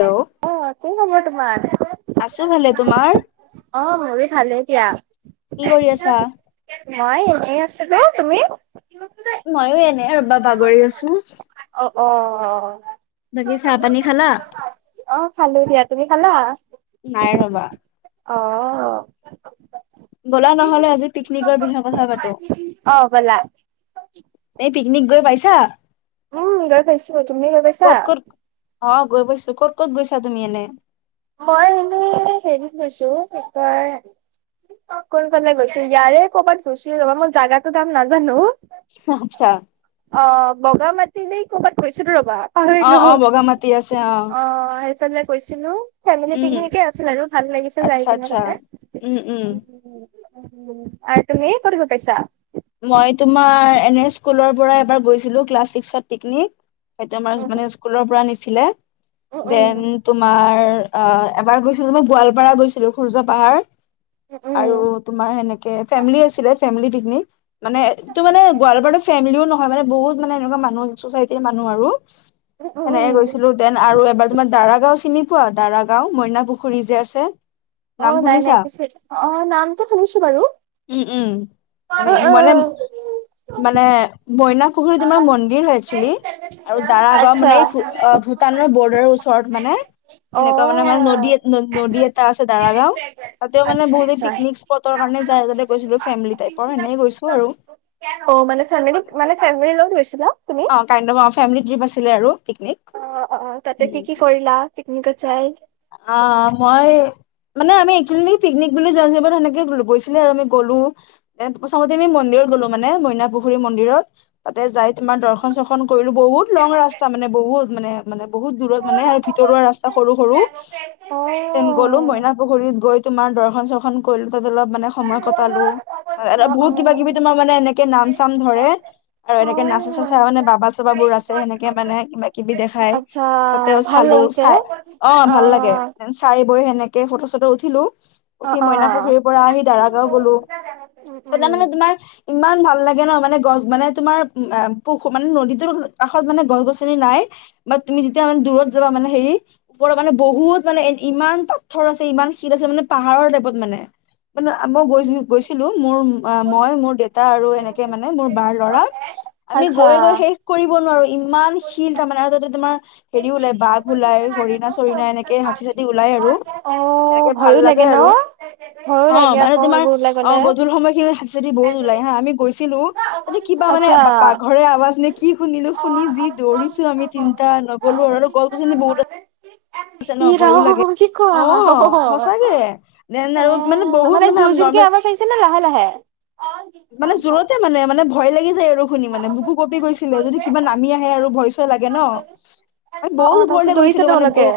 Hello অ', কি খবৰ তোমাৰ? আছো ভালে তোমাৰ অ', মোৰ ভালে দিয়া। কি কৰি আছা? মই এনেই আছো হা তুমি। ময়ো এনে ৰ'বা বাগৰি আছো। অ অ। বাকী চাহ পানী খালা? অ', খালো দিয়া তুমি খালা? নাই ৰবা অ'। ব'লা নহলে আজি পিকনিকৰ বিষয়ে কথা পাতো। অ ব'লা এই পিকনিক গৈ পাইছা। উম গৈ পাইছো, তুমি গৈ পাইছা? ক'ত ক'ত অ', গৈ পাইছো ক'ত ক'ত গৈছা তুমি এনে? মই এনেই হেৰিত গৈছো কি কয়। অ', কোন কলে গৈছো ইয়াৰে ক'ৰবাত গৈছিলো ৰবা মই জাগাটো নাম নাজানো। আচ্ছা অ', বগা মাতিনে কৰ'বাত গৈছিলো ৰ'বা। অ অ পাহৰিলোঁ বগা মাটি আছে অ', সেইফালে গৈছিলো ফেমিলি উম পিকনিক আছিল আৰু ভাল লাগিছে যাই আচ্ছা পিনে আচ্ছা। তাতে। উম উম তুমি ক'ত গৈ পাইছা? মই তোমাৰ এনে স্কুলৰ পৰা গৈছিলো ক্লাছ ছিক্সত পিকনিক। হেইটো আমাৰ উম, মানে স্কুলৰ পৰা নিছিলে, উম, উম, দেন তোমাৰ অ' এবাৰ গৈছিলোঁ মই গোৱালপাৰা গৈছিলোঁ সূৰ্য পাহাৰ উম, আৰু তোমাৰ সেনেকে ফেমিলি আছিলে ফেমিলি পিকনিক মানে ইটো মানে গোৱালপাৰাৰ ফেমিলিও নহয় মানে বহুত মানে এনেকুৱা মানুহ ছ'চাইটিৰ মানুহ আৰু উম, সেনেকে উম। গৈছিলোঁ দেন আৰু এবাৰ তোমাৰ দাৰাগাওঁ চিনিপোৱা দাৰাগাঁও মইনা পুখুৰী যে আছে। অ' নাম নাই শুনিছা নাই পিছে নামটো শুনিছোঁ বাৰু। উম উম মানে মানে উম। মানে মইনাপুখুৰী তোমাৰ মন্দিৰ হৈ একচুৱেলি। আৰু দাৰাগাঁও আচ্ছা। মানে এই ভূ ভূটানৰ বৰ্ডাৰৰ ওচৰত মানে। সেনেকুৱা মানে মানে নদী অ', নদী এটা আছে দাৰাগাঁও তাতেও মানে আচ্ছা, বহুতে আচ্ছা। পিকনিক স্পটৰ কাৰণে আগতে গৈছিলোঁ ফেমিলি টাইপৰ এনেই গৈছিলোঁ। অ' মানে ফেমিলি মানে ফেমিলিৰ লগত গৈছিলা? তুমি? অ' কাইণ্ড অফ ফেমিলি ট্ৰিপ আছিল আৰু। অ', অ', তাতে কি-কি কৰিলা পিকনিকত যাই? অ, মই মানে আমি একচুলি পিকনিক বুলি যোৱা হিচাপত সেনেকে গৈছিলে আৰু আমি গ'লো এ প্ৰথমতে আমি মন্দিৰ ত গ'লো মানে মইনা পুখুৰী মন্দিৰত তাতে যাই তোমাৰ দৰ্শন চৰ্শন কৰিলো বহুত লং ৰাস্তা মানে বহুত মানে-মানে বহুত দূৰত মানে ভিতৰুৱা ৰাস্তা সৰু-সৰু তেন গ'লো অ'। মইনা পুখুৰীত গৈ তোমাৰ দৰ্শন চৰ্শন কৰিলোঁ তাত অলপ মানে সময় কটালোঁ আৰু অ', বহুত কিবা- কিবি তোমাৰ মানে এনেকে নাম চাম ধৰে আৰু এনেকে নাচা-চাচা অ', মানে বাবা চাবাবোৰ আছে সেনেকে মানে কিবা-কিবি দেখাই আচ্ছা তাতেও ভাল চালো লাগিছে। চাই অ, ভাল লাগে চাই বৈ সেনেকে ফটো-চটো উঠিলোঁ। অ', উঠি মইনা অ', পুখুৰীৰ পৰা আহি দাৰ গাঁও গলো উম, তাতে উম, মানে তোমাৰ ইমান ভাল লাগে [unintelligible] ন' মানে গছ মানে তোমাৰ উম, পুুখু মানে নদীটোৰ কাষত মানে গছ-গছনি নাই বা তুমি তুমি যেতিয়া মানে দূৰত যাবা মানে হেৰী উপ মানে বহুত মানে ইমান পাথৰ আছে ইমান শিল আছে মানে পাহাৰৰ টাইপত মানে মানে মই গৈ-গৈছিলো মোৰ মই মোৰ দেউতা আৰু এনেকে মানে মোৰ বাৰ ল'ৰা। আমি আচ্ছা। গৈ-গৈ শেষ কৰিব নোৱাৰো ইমান শিল তাৰমানে আৰু তাতে তোমাৰ হেৰি ওলাই বাঘ ওলাই, হৰিণা চৰিনা এনেকে হাতী চাঠি ওলাই আৰু অ', এনেকে ভাল ভয়ো লাগে ন? আৰু। ভয়ো অ, লাগে মানে আকৌ তোমাৰ সেইবোৰ ওলাই অ, গ'লে। গধূল সময়খিনি হাতী- চাঠী বহুত ওলাই হা আমি গৈছি লোঁ তাতে কিবা মানে আচ্ছা। বাঘৰে আৱাজ নে কি শুনিলো শুনি যি দৌৰিছো আমি তিনটা নগলো আৰু এনেও গছ- গছনি বহুত আ ছে কি ন' ভয়ো লাগে ৰাম কি কোৱা? অ, সঁচাকে দেন আৰু মানে বহুত মানে আ কে আমাৰ চাইছেনে লাহে-লাহে? মানে জোৰতে মানে-মানে ভয় লাগি যায় আৰু শুনি মানে বুকো কঁপি গৈছিলে যদি কিবা নামি আহে আৰু ভয় চয় লাগে ন'? এ অ অ বহুত তাৰপিছত ওপৰলৈ দৌৰিছে গৈছিলো মানে তেওঁলোকে অ,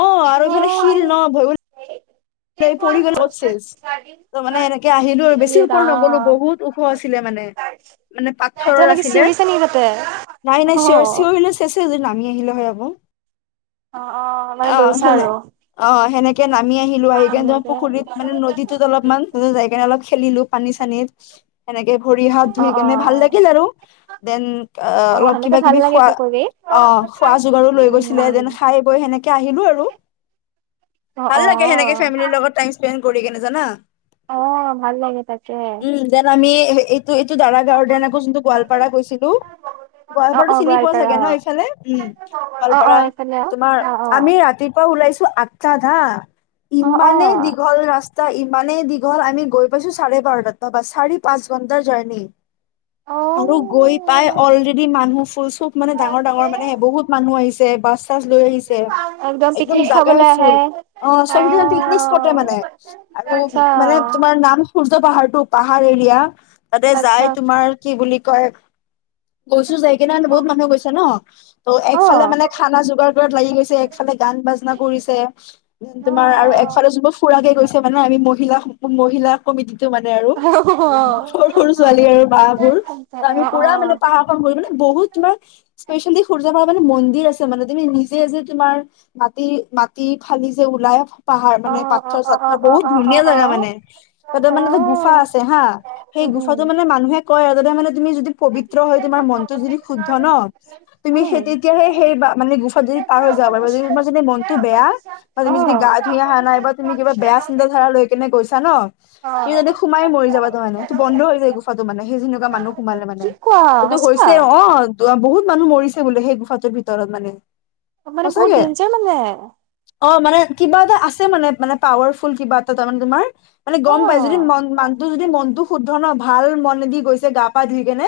অ, আৰু এইফালে শিল ন' ভয়ো [unintelligible] পৰি গলে বত চেচ। ত' মানে এনেকে আহিলোঁ আৰু বেছি ইয়ে ওপৰ নগলো ৰাম বহুত ওখ আছিলে মানে -মানে পাক পাথৰৰ তেওঁলোকে আছিলে চিঞৰিছে নেকি তাতে অ নাই-নাই অ চিঞৰ- চিঞৰিলে চেছে যদি নামি আহিলে হয় আকৌ অ মানে অ, দৌৰিছা সেনে আৰু -অ, সেনেকে নামি আহিল ত' আহি কেনে এনেকে পুখুৰীত মানে নদীটোত অলপমান যাই কেনে অলপ খেলিলোঁ পানী চানীত সনেকে ভৰি হাত অ ধুই অ কেনে ভাল লাগিল আৰু দেন অ অলপ সেনেকে ভাল কিবা-কিবি লাগে খোৱা পুখুৰী অ, খোৱা যোগাৰো লৈ উম গৈছিলে দেন খাই বৈ সেনেকে আহিলো আৰু। অ', ভাল অ', লাগে [unintelligible] লগত টাই স্পেন কৰি কেনে জানা? অ, ভাল লাগে তাকে। টো এইটো দাৰাগাও দিয়া না আকৌ যোনটো গোৱালপাৰা গৈছিলো অ গোৱালপাৰাটো অ চিনি পোৱা গোৱালপাৰা চাগে ন' এইফালে উম। অ অ অ গোৱালপাৰা, এইফালে অ তোমাৰ আমি ৰাতিপুৱা ওলাইছ আঠটাত হা, অ অ ইমানেই দীঘল ৰাচ তা, ইমানেই দীঘল আমি গৈ পাইছোঁ চাৰে বাৰতাত [unintelligible] চাৰি, পাঁচ ঘণ্টাৰ জাৰ্নি অ অ আৰু গৈ পাই অলৰেডি মানুহ খুব মান ডাঙৰ, ডাঙৰ মানে বহুত মানুহ আহিছে বাছ [unintelligible] লৈ আহিছে একদম পিকনিক জাগাই খাবলৈ আহে ফোল অ' পিকনিক‌ স্পটে মানে আৰু আচ্ছা মানে তোমাৰ নাম সূৰ্য পাহাৰ টো, পাহাৰ এৰিয়া তাতে আচ্ছা যায় তোমাৰ কি বুলি কয় গৈছোঁ যায় কেনে মানে বহুত মানুহ গৈছে ন! ত' অ একফালে মানে খানা যোগাৰ কৰাত লাগি গৈছে, একফালে গান বাজনা কৰিছে, উম অ তোমাৰ আৰু একফালে যোনবোৰ ফুৰাকে গৈছে মানে আমি মহিলা, মহিলা কমিটিটো মানে আৰু অ অ অ সৰু, সৰু ছোৱালী আৰু বাবোৰ আমি অ অ পুৰা মানে পাহাৰখন ঘূৰি মানে বহুত তোমাৰ স্পেচিয়ালী সূৰ্য পা মানে মন্দিৰ আছে মানে তুমি নিজে যে, তোমাৰ মাটি, মাটি ফালি যে, ওলাই পাহাৰ মানে অ পাথৰ সত্তৰ বহুত অ ধুনীয়া অ অ জেগা মানে তাতে অ মানে এটা গুফা আছে হা সেই উম উম গুফাটো মান মানুহে কয় আৰুগতে মানে তুমি যদি পবিত্ৰ হয়, তোমাৰ মনটো যদি শুদ্ধ ন' তুমি সেই উম তেতিয়াহে সেই বা মানে গোফাতোদি পাৰ হৈ আৰু তোমাৰ যদী মনতটো বেয়া বা অ তুমি যদি গা ধুই আহা নাই, তুমি কিবা বেয়া চিন্তা ধাৰালৈ কেনে গৈছা ন' [unintelligible] সোমাই মৰি যাবা তাৰ মানে, বন্ধ হৈ যায় গুফাটো মানে সেই যেনেকুৱা মানুহ সোমালে কি মানে কোৱা সেইটো সঁচা হৈছে অ', ত' বহুত মানুহ মৰিছে বোলে সেই গোফাটোৰ ভিতৰত মানে। মানে বহুত সঁচাকে ডেঞ্জাৰ মানে? অ মানে কিবা এটা আছে মানে মানে পাৱাৰফুল কিবা এটা তাৰ মানে তোমাৰ মানে অ গম পাই যদি মন যদি মনটো শুদ্ধ ন ভাল মনে দি গৈছে গা পা ধুই কেনে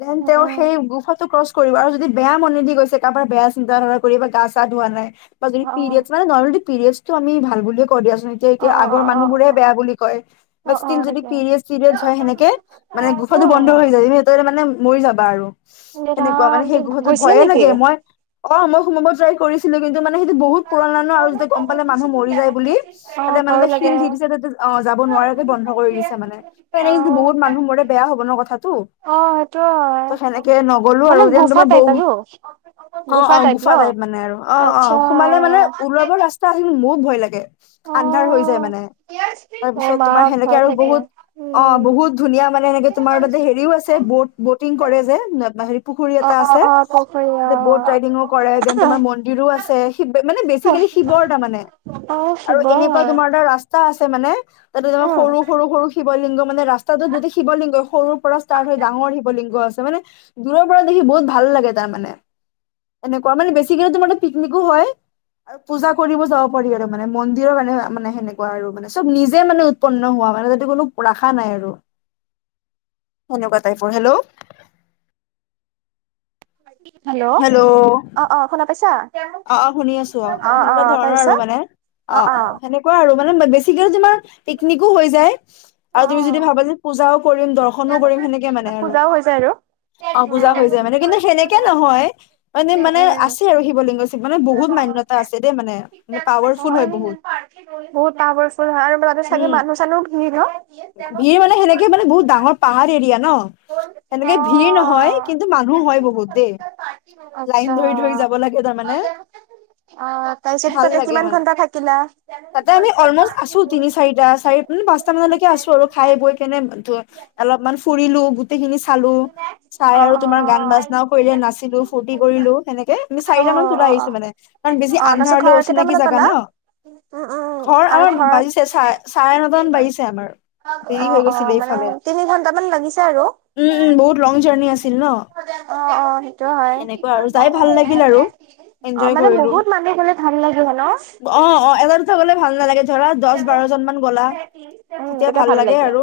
দেন উম তেওঁ সেই উম গুফাটো ক্ৰচ কৰিব, আৰু যদি বেয়া মনে দি গৈছে কাৰবাৰ বেয়া চিন্তাধাৰা কৰি, গা চা ধোৱা নাই অ' অলৰেডি পেৰিয়েডচটো আমি ভাল বুলিয়ে কওঁ দিয়া এতিয়া, অ অ এতিয়া অ আগৰ অ মানুহবোৰে বেয়া বুলি কয়, বা অ অ ষ্টীল যদি তাকে পিৰিয়েৰ্ডছ, চিৰিয়েডচ হয়, সেনেকে মানে গোফাটো বন্ধ হৈ যায় [unintelligible] মৰি যাবা আৰু এ সেনেকুৱা ৰাম মানে সেই তই গুফাটো গৈছিলি ভয়ে নেকি? লাগে মই অ মই সোমাব ট্ৰাই কৰিছো [unintelligible] কিন্তু মানে সেইটো বহুত পুৰণা ন' আৰু যেতিয়া গম পালে মানুহ মৰি যায় বুলি অ ভয়ো মানে শিল লাগে। দি দিছে যাতে অ', যাব নোৱাৰাকে বন্ধ কৰি দিছে মানে ত' অ এনেকে অ যদি বহুত মানুহ মৰে বেয়া হ'ব ন' কথাটো সেইটো হয় ত' সেনেকে নগ'লো আৰু মানে যেন গুফা তোমাৰ টাইপ বহু আৰু অ', অ', গুফা টাইপ মানে আৰু অ', আচ্ছা অ', সোমালে মানে ওলাবৰ ৰাস্তা [unintelligible] ভয় লাগে অ আ হৈ যায় মানে, তাৰ অ পিছত মা তোমাৰ সেনেকে ভয় আৰু লাগে বহুত অ', উম বহুত ধুনীয়া মানে এনেকে তোমাৰ তাতে হেৰিও আছে ব-বটিং কৰে যে, হেৰি পুখুৰী অ এটা অ আছে। অ পুখুৰী অ ব'ট ৰাইডিঙো কৰে, দেন তোমাৰ মন্দিৰো আছে, সি মা-মানে বেছি [unintelligible] শিৱৰ তাৰমানে অ আৰু শিৱ এনেকুৱা তোমাৰ এটা ৰাস্তা আছ ছে মানে এটা তোমাৰ উম সৰু, সৰু, সৰু ৱলিংগ মানে ৰাস্তাটোত গোটেই শিৱলিংগ সৰুৰ পৰা ষ্টাৰ্ট হৈ ডাঙৰ শিৱলিংগ আছে মানে দূৰৰ পৰা দেখি বহুত ভাল লাগে তাৰমানে এনেকুৱা মানে বেছিকে তো পিকনিকো হয়। আৰু পূজা কৰিব যাব পাৰি আৰু মানে মন্দিৰৰ কাৰণে মানে সেনেকুৱা আৰু মানে চব নিজে মানে উৎপন্ন হোৱা। মানে যদি কোনো ৰাখা নাই আৰু সেনেকুৱা টাইপৰ, হেল্ল'। [inaudible] [unintelligible] হেল্ল' অ', অ', শুনা পইছা? অ শুনি আছো মানে অ', সেনেকুৱা অ', ধৰণৰ আৰু তাৰপিছত? মানে অ- অ সেনেকুৱা আৰু মানে বেছি তিগাৰে তোমাৰ পিকনিকো হৈ যায়, অ আৰু তুমি যদি ভাবা যে পুজাও কৰিম, দৰ্শনো কৰিম। সেনেকে, অ মানে, আৰু, পূজাও হৈ যায় আৰু অ' পূজা হৈ যায়, মানে। কিন্তু, সেনেকে নহয়। হয়, মানে, মানে আছে, আৰু শিৱলিংগ। মানে, বহুত মান্যতা আছে দেই। মানে, বহুত পাৱাৰফুল হয় বহুত। বহুত পাৱাৰফুল হয় আৰু তাতে চাগে উম, মানুহ চানুহ ভিৰ ন অ ভিৰ মানে, সেনেকে মানে বহুত ডাঙৰ পাহাৰ এৰিয়া, ন? সেনেকে ভিৰ নহয়, কিন্তু মানুহ হয় বহুত দেই। লাইন আচ্ছা ধৰি ধৰি যাব লাগে, তাৰমা অ, তাৰছিত ভাল তাতে লাগে কিমান মানে ঘণ্টা থাকিলা? তাতে আমি অলমষ্ট আছো তিনি-চাৰিটাৰ পৰা চাৰি-পাঁচটালৈকে আছোঁ, আৰু খাই-বৈ কেনে [unintelligible] অলপমান ফুৰিলোঁ, গোটেইখিনি চালোঁ-চাই। অ', অ'। আৰু তোমাৰ অ', গান-বাজনাও কৰিলে, নাচ [unintelligible] ফূৰ্তি কৰিলোঁ। সেনেকে আমি চাৰিটামানত ওলাই অ', অ', আহিছোঁ, মানে, কাৰণ বেছি তাৰপিছত আন্ধাৰলৈ ঘৰ অচিনাকি কেইটামানত জাগা, পালা? ন। উম উম ঘৰ আৰু আমাৰ ঘৰ বাজিছে। চাৰে চাৰে নটামান বাজিছে আমাৰ। দেৰি অ, হৈ অ, গৈছিলে মানে, এইফালে তিনি ঘণ্টামান লাগিছে আৰু। উম উম, বহুত লং জাৰ্ণি আছিল, ন? অ অ সেইটো হয়। এনেকুৱা আৰু যাই ভাল লাগিল আৰু অ', এনজয় মানে কৰিলো বহুত মানুহ গ'লে ভাল লাগিব, ন? অ, অ, এটাৰ উঠা গ'লে ভাল নালাগে। ধৰা দচ বাৰজন মান গ'লা তেতিয়া ভাল লাগে আৰু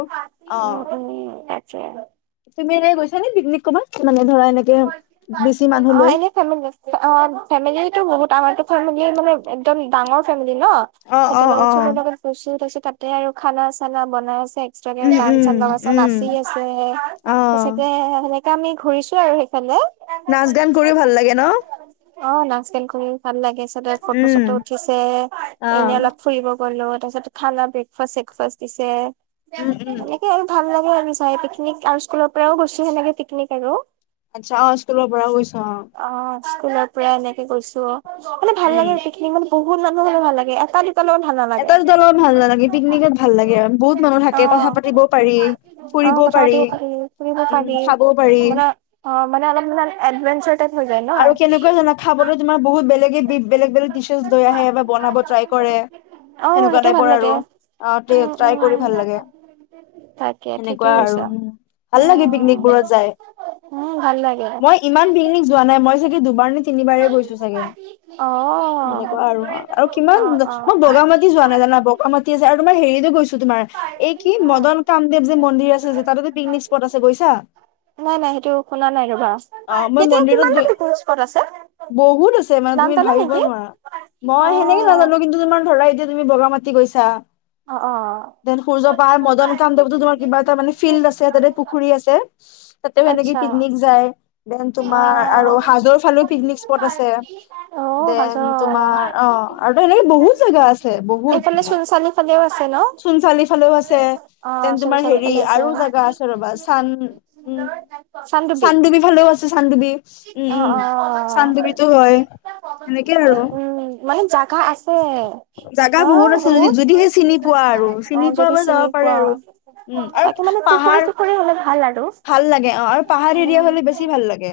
উম, অ'। উম, তাকে। তুমি এনেই গৈছানে পিকনিক কবাত মানে ধৰা এনেকে বেছি মানুহ লৈ অ'এনে ফেমিনিচ অ'ফেমেলিটো বহুত আমাৰ ফেমিলি মানে একদম ডাঙৰ ফেমিলি ন' অ অ সিহঁতৰ লগত অ চব লগত গৈছোঁ। তাৰপিছত, তাতে আৰু খানা চানা বনাই আছে। এক্সট্ৰাকে উম গান চান উম লগাচে উম নাচি আছে। অ তা চাগে সেনেকা আমি ঘূৰিছো আৰু। সেইফালে নাচ গান কৰি ভাল লাগে ন? অ' নাচ গান কৰিও ভাল লাগে চদাই উম ফটো-চটো উঠিছে অ এনে অলপ ফুৰিব গ'লো। পাছতে খানা ব্ৰেকফাষ্ট-চেকফাষ্ট দিছে উম উম এনেকে আৰু ভাল লা আৰু চাই পিকনিক আৰু স্কুলৰ পৰাও গৈছোঁ সেনেকে পিকনিক আৰু। আচ্ছা, অ' স্কুলৰ পৰা গৈছা অ'। স্কুলৰ পৰা এনেকে গৈছোঁ। মানে ভাল উম লাগে পিকনিক মানে বহুত মানুহ হ'লে ভাল লাগে। এটা দু এটা দুটালগত ভাল নালাগে পিকনিকত ভাল লাগে আৰু বহুত মানুহ থাকে কথা অ', পাতিবও পাৰি। অ', কথা পাতিব পাৰি শুনিব উম পাৰি খাবও পাৰি মানে অ' মানে অলপ মানে এডভেঞ্চাৰ টাইপ হৈ যায় ন। আৰু কেনেকুৱা জানা, খাবলৈ তোমাৰ বহুত বে বেলেগে পিক বেলেগ, বেলেগ টিচাৰ্ছ লৈ আহে বা বনাব ট্ৰাই কৰে। অ', সেনেকুৱা সেইটো ভাল টাইপৰ লাগে আৰু আহ, আদৰি উম, ট্ৰাই উম। কৰি ভাল লাগে। তাকে ঠিকে সেনেকুৱা আৰু কৈছা ভাল লাগে, উম, পিকনিকবোৰত যাই। উম, ভাল লাগে। মই ইমান পিকনিক যোৱা নাই। মই চাগে দুবাৰ নে অ', অ'। তিনিবাৰেই গৈছোঁ, চাগে। অ' সেনেকুৱা আৰু, আৰু কিমান? য মই বগা মাটি যোৱা নাই, জানা। বগা মাটিয়ে যে আৰু নাই। হেৰিটো গৈছোঁ তোমাৰ। নাই [unintelligible] এই, কি নাই মদন কামদেৱ যে সেইটো মন্দিৰ আছে, যে তাতোতে পিকনিক স্পট আছে। গৈছা? নাই নাই সেইটো শুনা নাই ৰবা অ সেইটো [unintelligible] গৈ বহুত আছে। তে, মানে নাম তুমি জানা ভাবিব নেকি? নোৱাৰা। মই সেনেকে অ', নাজানো, কিন্তু তোমাৰ ধৰা, এতিয়া তুমি বগা মাটি গৈছা। অ', অ', দেন, সূৰ্যপাই, মদন কামদেৱতো তোমাৰ কিবা এটা, মানে, ফিল্ড আছে। তাতে পুখুৰী আছে। তাতে সেনেকে আচ্ছা। পিকনিক যায়। দেন অ তোমা আৰু হাজোৰ ফালে পিকনিক স্পট আছে। দে, হজৰ তোমাৰ অ, আৰু এনেকে বহুত জাগা আছে, বহুত এইফালে মানে। চোনচালি ফালেও আছে ন চোনচালি ফালেও আছে অ দেন, তোমাৰ। চোনচালি হেৰি, ফালে আছে আৰু জাগা আছে। ৰ'বা চান চানডুবি চান্ডুবি ভালেও আছে চান্ডুবি, উম অ উম অ চান্ডুবিটো হয়। সেনেকে, আৰু উম মানে জাগা আছে জাগা বহুত আছে, যদি যদিহে চিনি পোৱা, আৰু অ চিনি যদি পোৱাব যাব চিনি পাৰে, পোৱা আৰু, উম, আৰু তাকে মানে পুখুৰী পাহাৰ। চুখুৰী হলে ভাল আৰু ভাল লাগে। অ', আৰু পাহাৰী এৰিয়া উম হ'লে বেছি ভাল লাগে।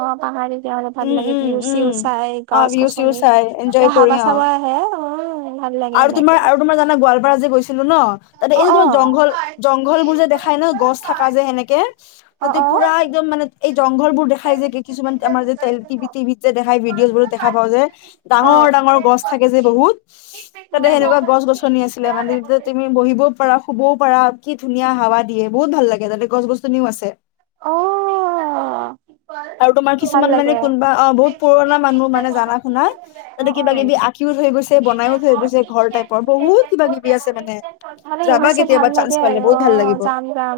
অ পাহাৰ তেতিয়াহ'লে ভাল উম লাগে উম ভিউ উম চিউ চাই অহ গছ ভিউ চিউ গছনি চাই এনজয় এতিয়া কৰি হাৱা অহা। চাৱা আহে উম ভাল লাগে আৰু তোমাৰ এনেকে আৰু তোমাৰ জানা গোৱালপাৰা যে গৈছিলো ন তাতে অ এই যে অ তোমাৰ অ জংঘল জংঘল বোৰ যে দেখাই ন' গছ থকা যে সেনেকে অ তাতে পুৰা একদম মানে জংঘল বোৰ দেখাই যে কিছুমান আমাৰ যে ট টিভিত যে দেখাই ভিডিঅ' বোৰো দেখা পাওঁ যে অ ডাঙৰ ডাঙৰ গছ থাকে যে বহুত তাতে সেনেকুৱা গছ গছনি আছিলে মানে তুমি বহিব পাৰা শুব বও পাৰা কি ধুনীয়া হাৱা দিয়ে বহুত ভাল লাগে তাতে গছ গছনিও আছে। অ'। [inaudible] আৰু তোমাৰ ভাল কিছুমান মানে লাগে কোনোবা অ', বহুত পুৰণা মানুহ মানে জাননা শুনা অ তাতে অ কিবা কিবি আঁকিও যা থৈ গৈছে বনাইও থৈ গৈছে ঘৰ টাইপৰ বহুত কিবা কিবি আছে মানে মানে যাবা সেইবোৰ চাই ভাল কেতিয়াবা লাগে চান্ঞ্চ আৰু পালে। অ বহুত ভাল লাগিব যাম যাম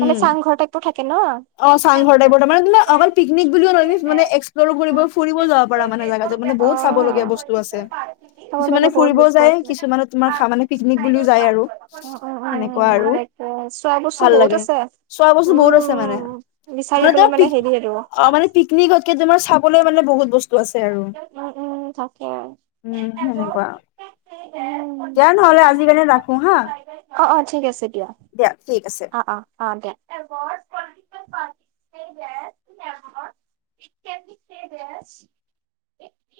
মানে চাংঘৰ টাইপৰ থাকে ন অ', চাংঘৰ টাইপৰ মানে কি আম পিকনিক বুলিও ন মানে এক্সপ্লৰো কৰিব ফুৰিবও যাব পাৰা মানে। [unintelligible] মানে বহুত‌ চাবলগিয়া বস্তু আছে চাবলগীয়া কিছুমানে বহুত ফুৰিব বস্তু যায় আছে। কিছুমানে তোমাৰ খা মানে পিকনিক বুলিও যায় আৰু উম, উম, সেনেকুৱা উম, আৰু তাকে চোৱা বস্তু ভাল বহুত লাগে। আছে। চোৱা বস্তু বহুত আছে মানে, উম, বিচাৰি মানে ত পেলাই পিক হেৰি আৰু অ মানে পিকনিকতকে ছাব বলৈ মানে বহুত বস্তু আছে আৰু উম উম থাকে। উম সেনেকুৱা উম। দিয়া নহ'লে আজিকাৰণে ৰাখো হা অ', অ', ঠিক আছে দিয়া। ঠিক আছে। অ', অ', অ', দিয়া। [unintelligible]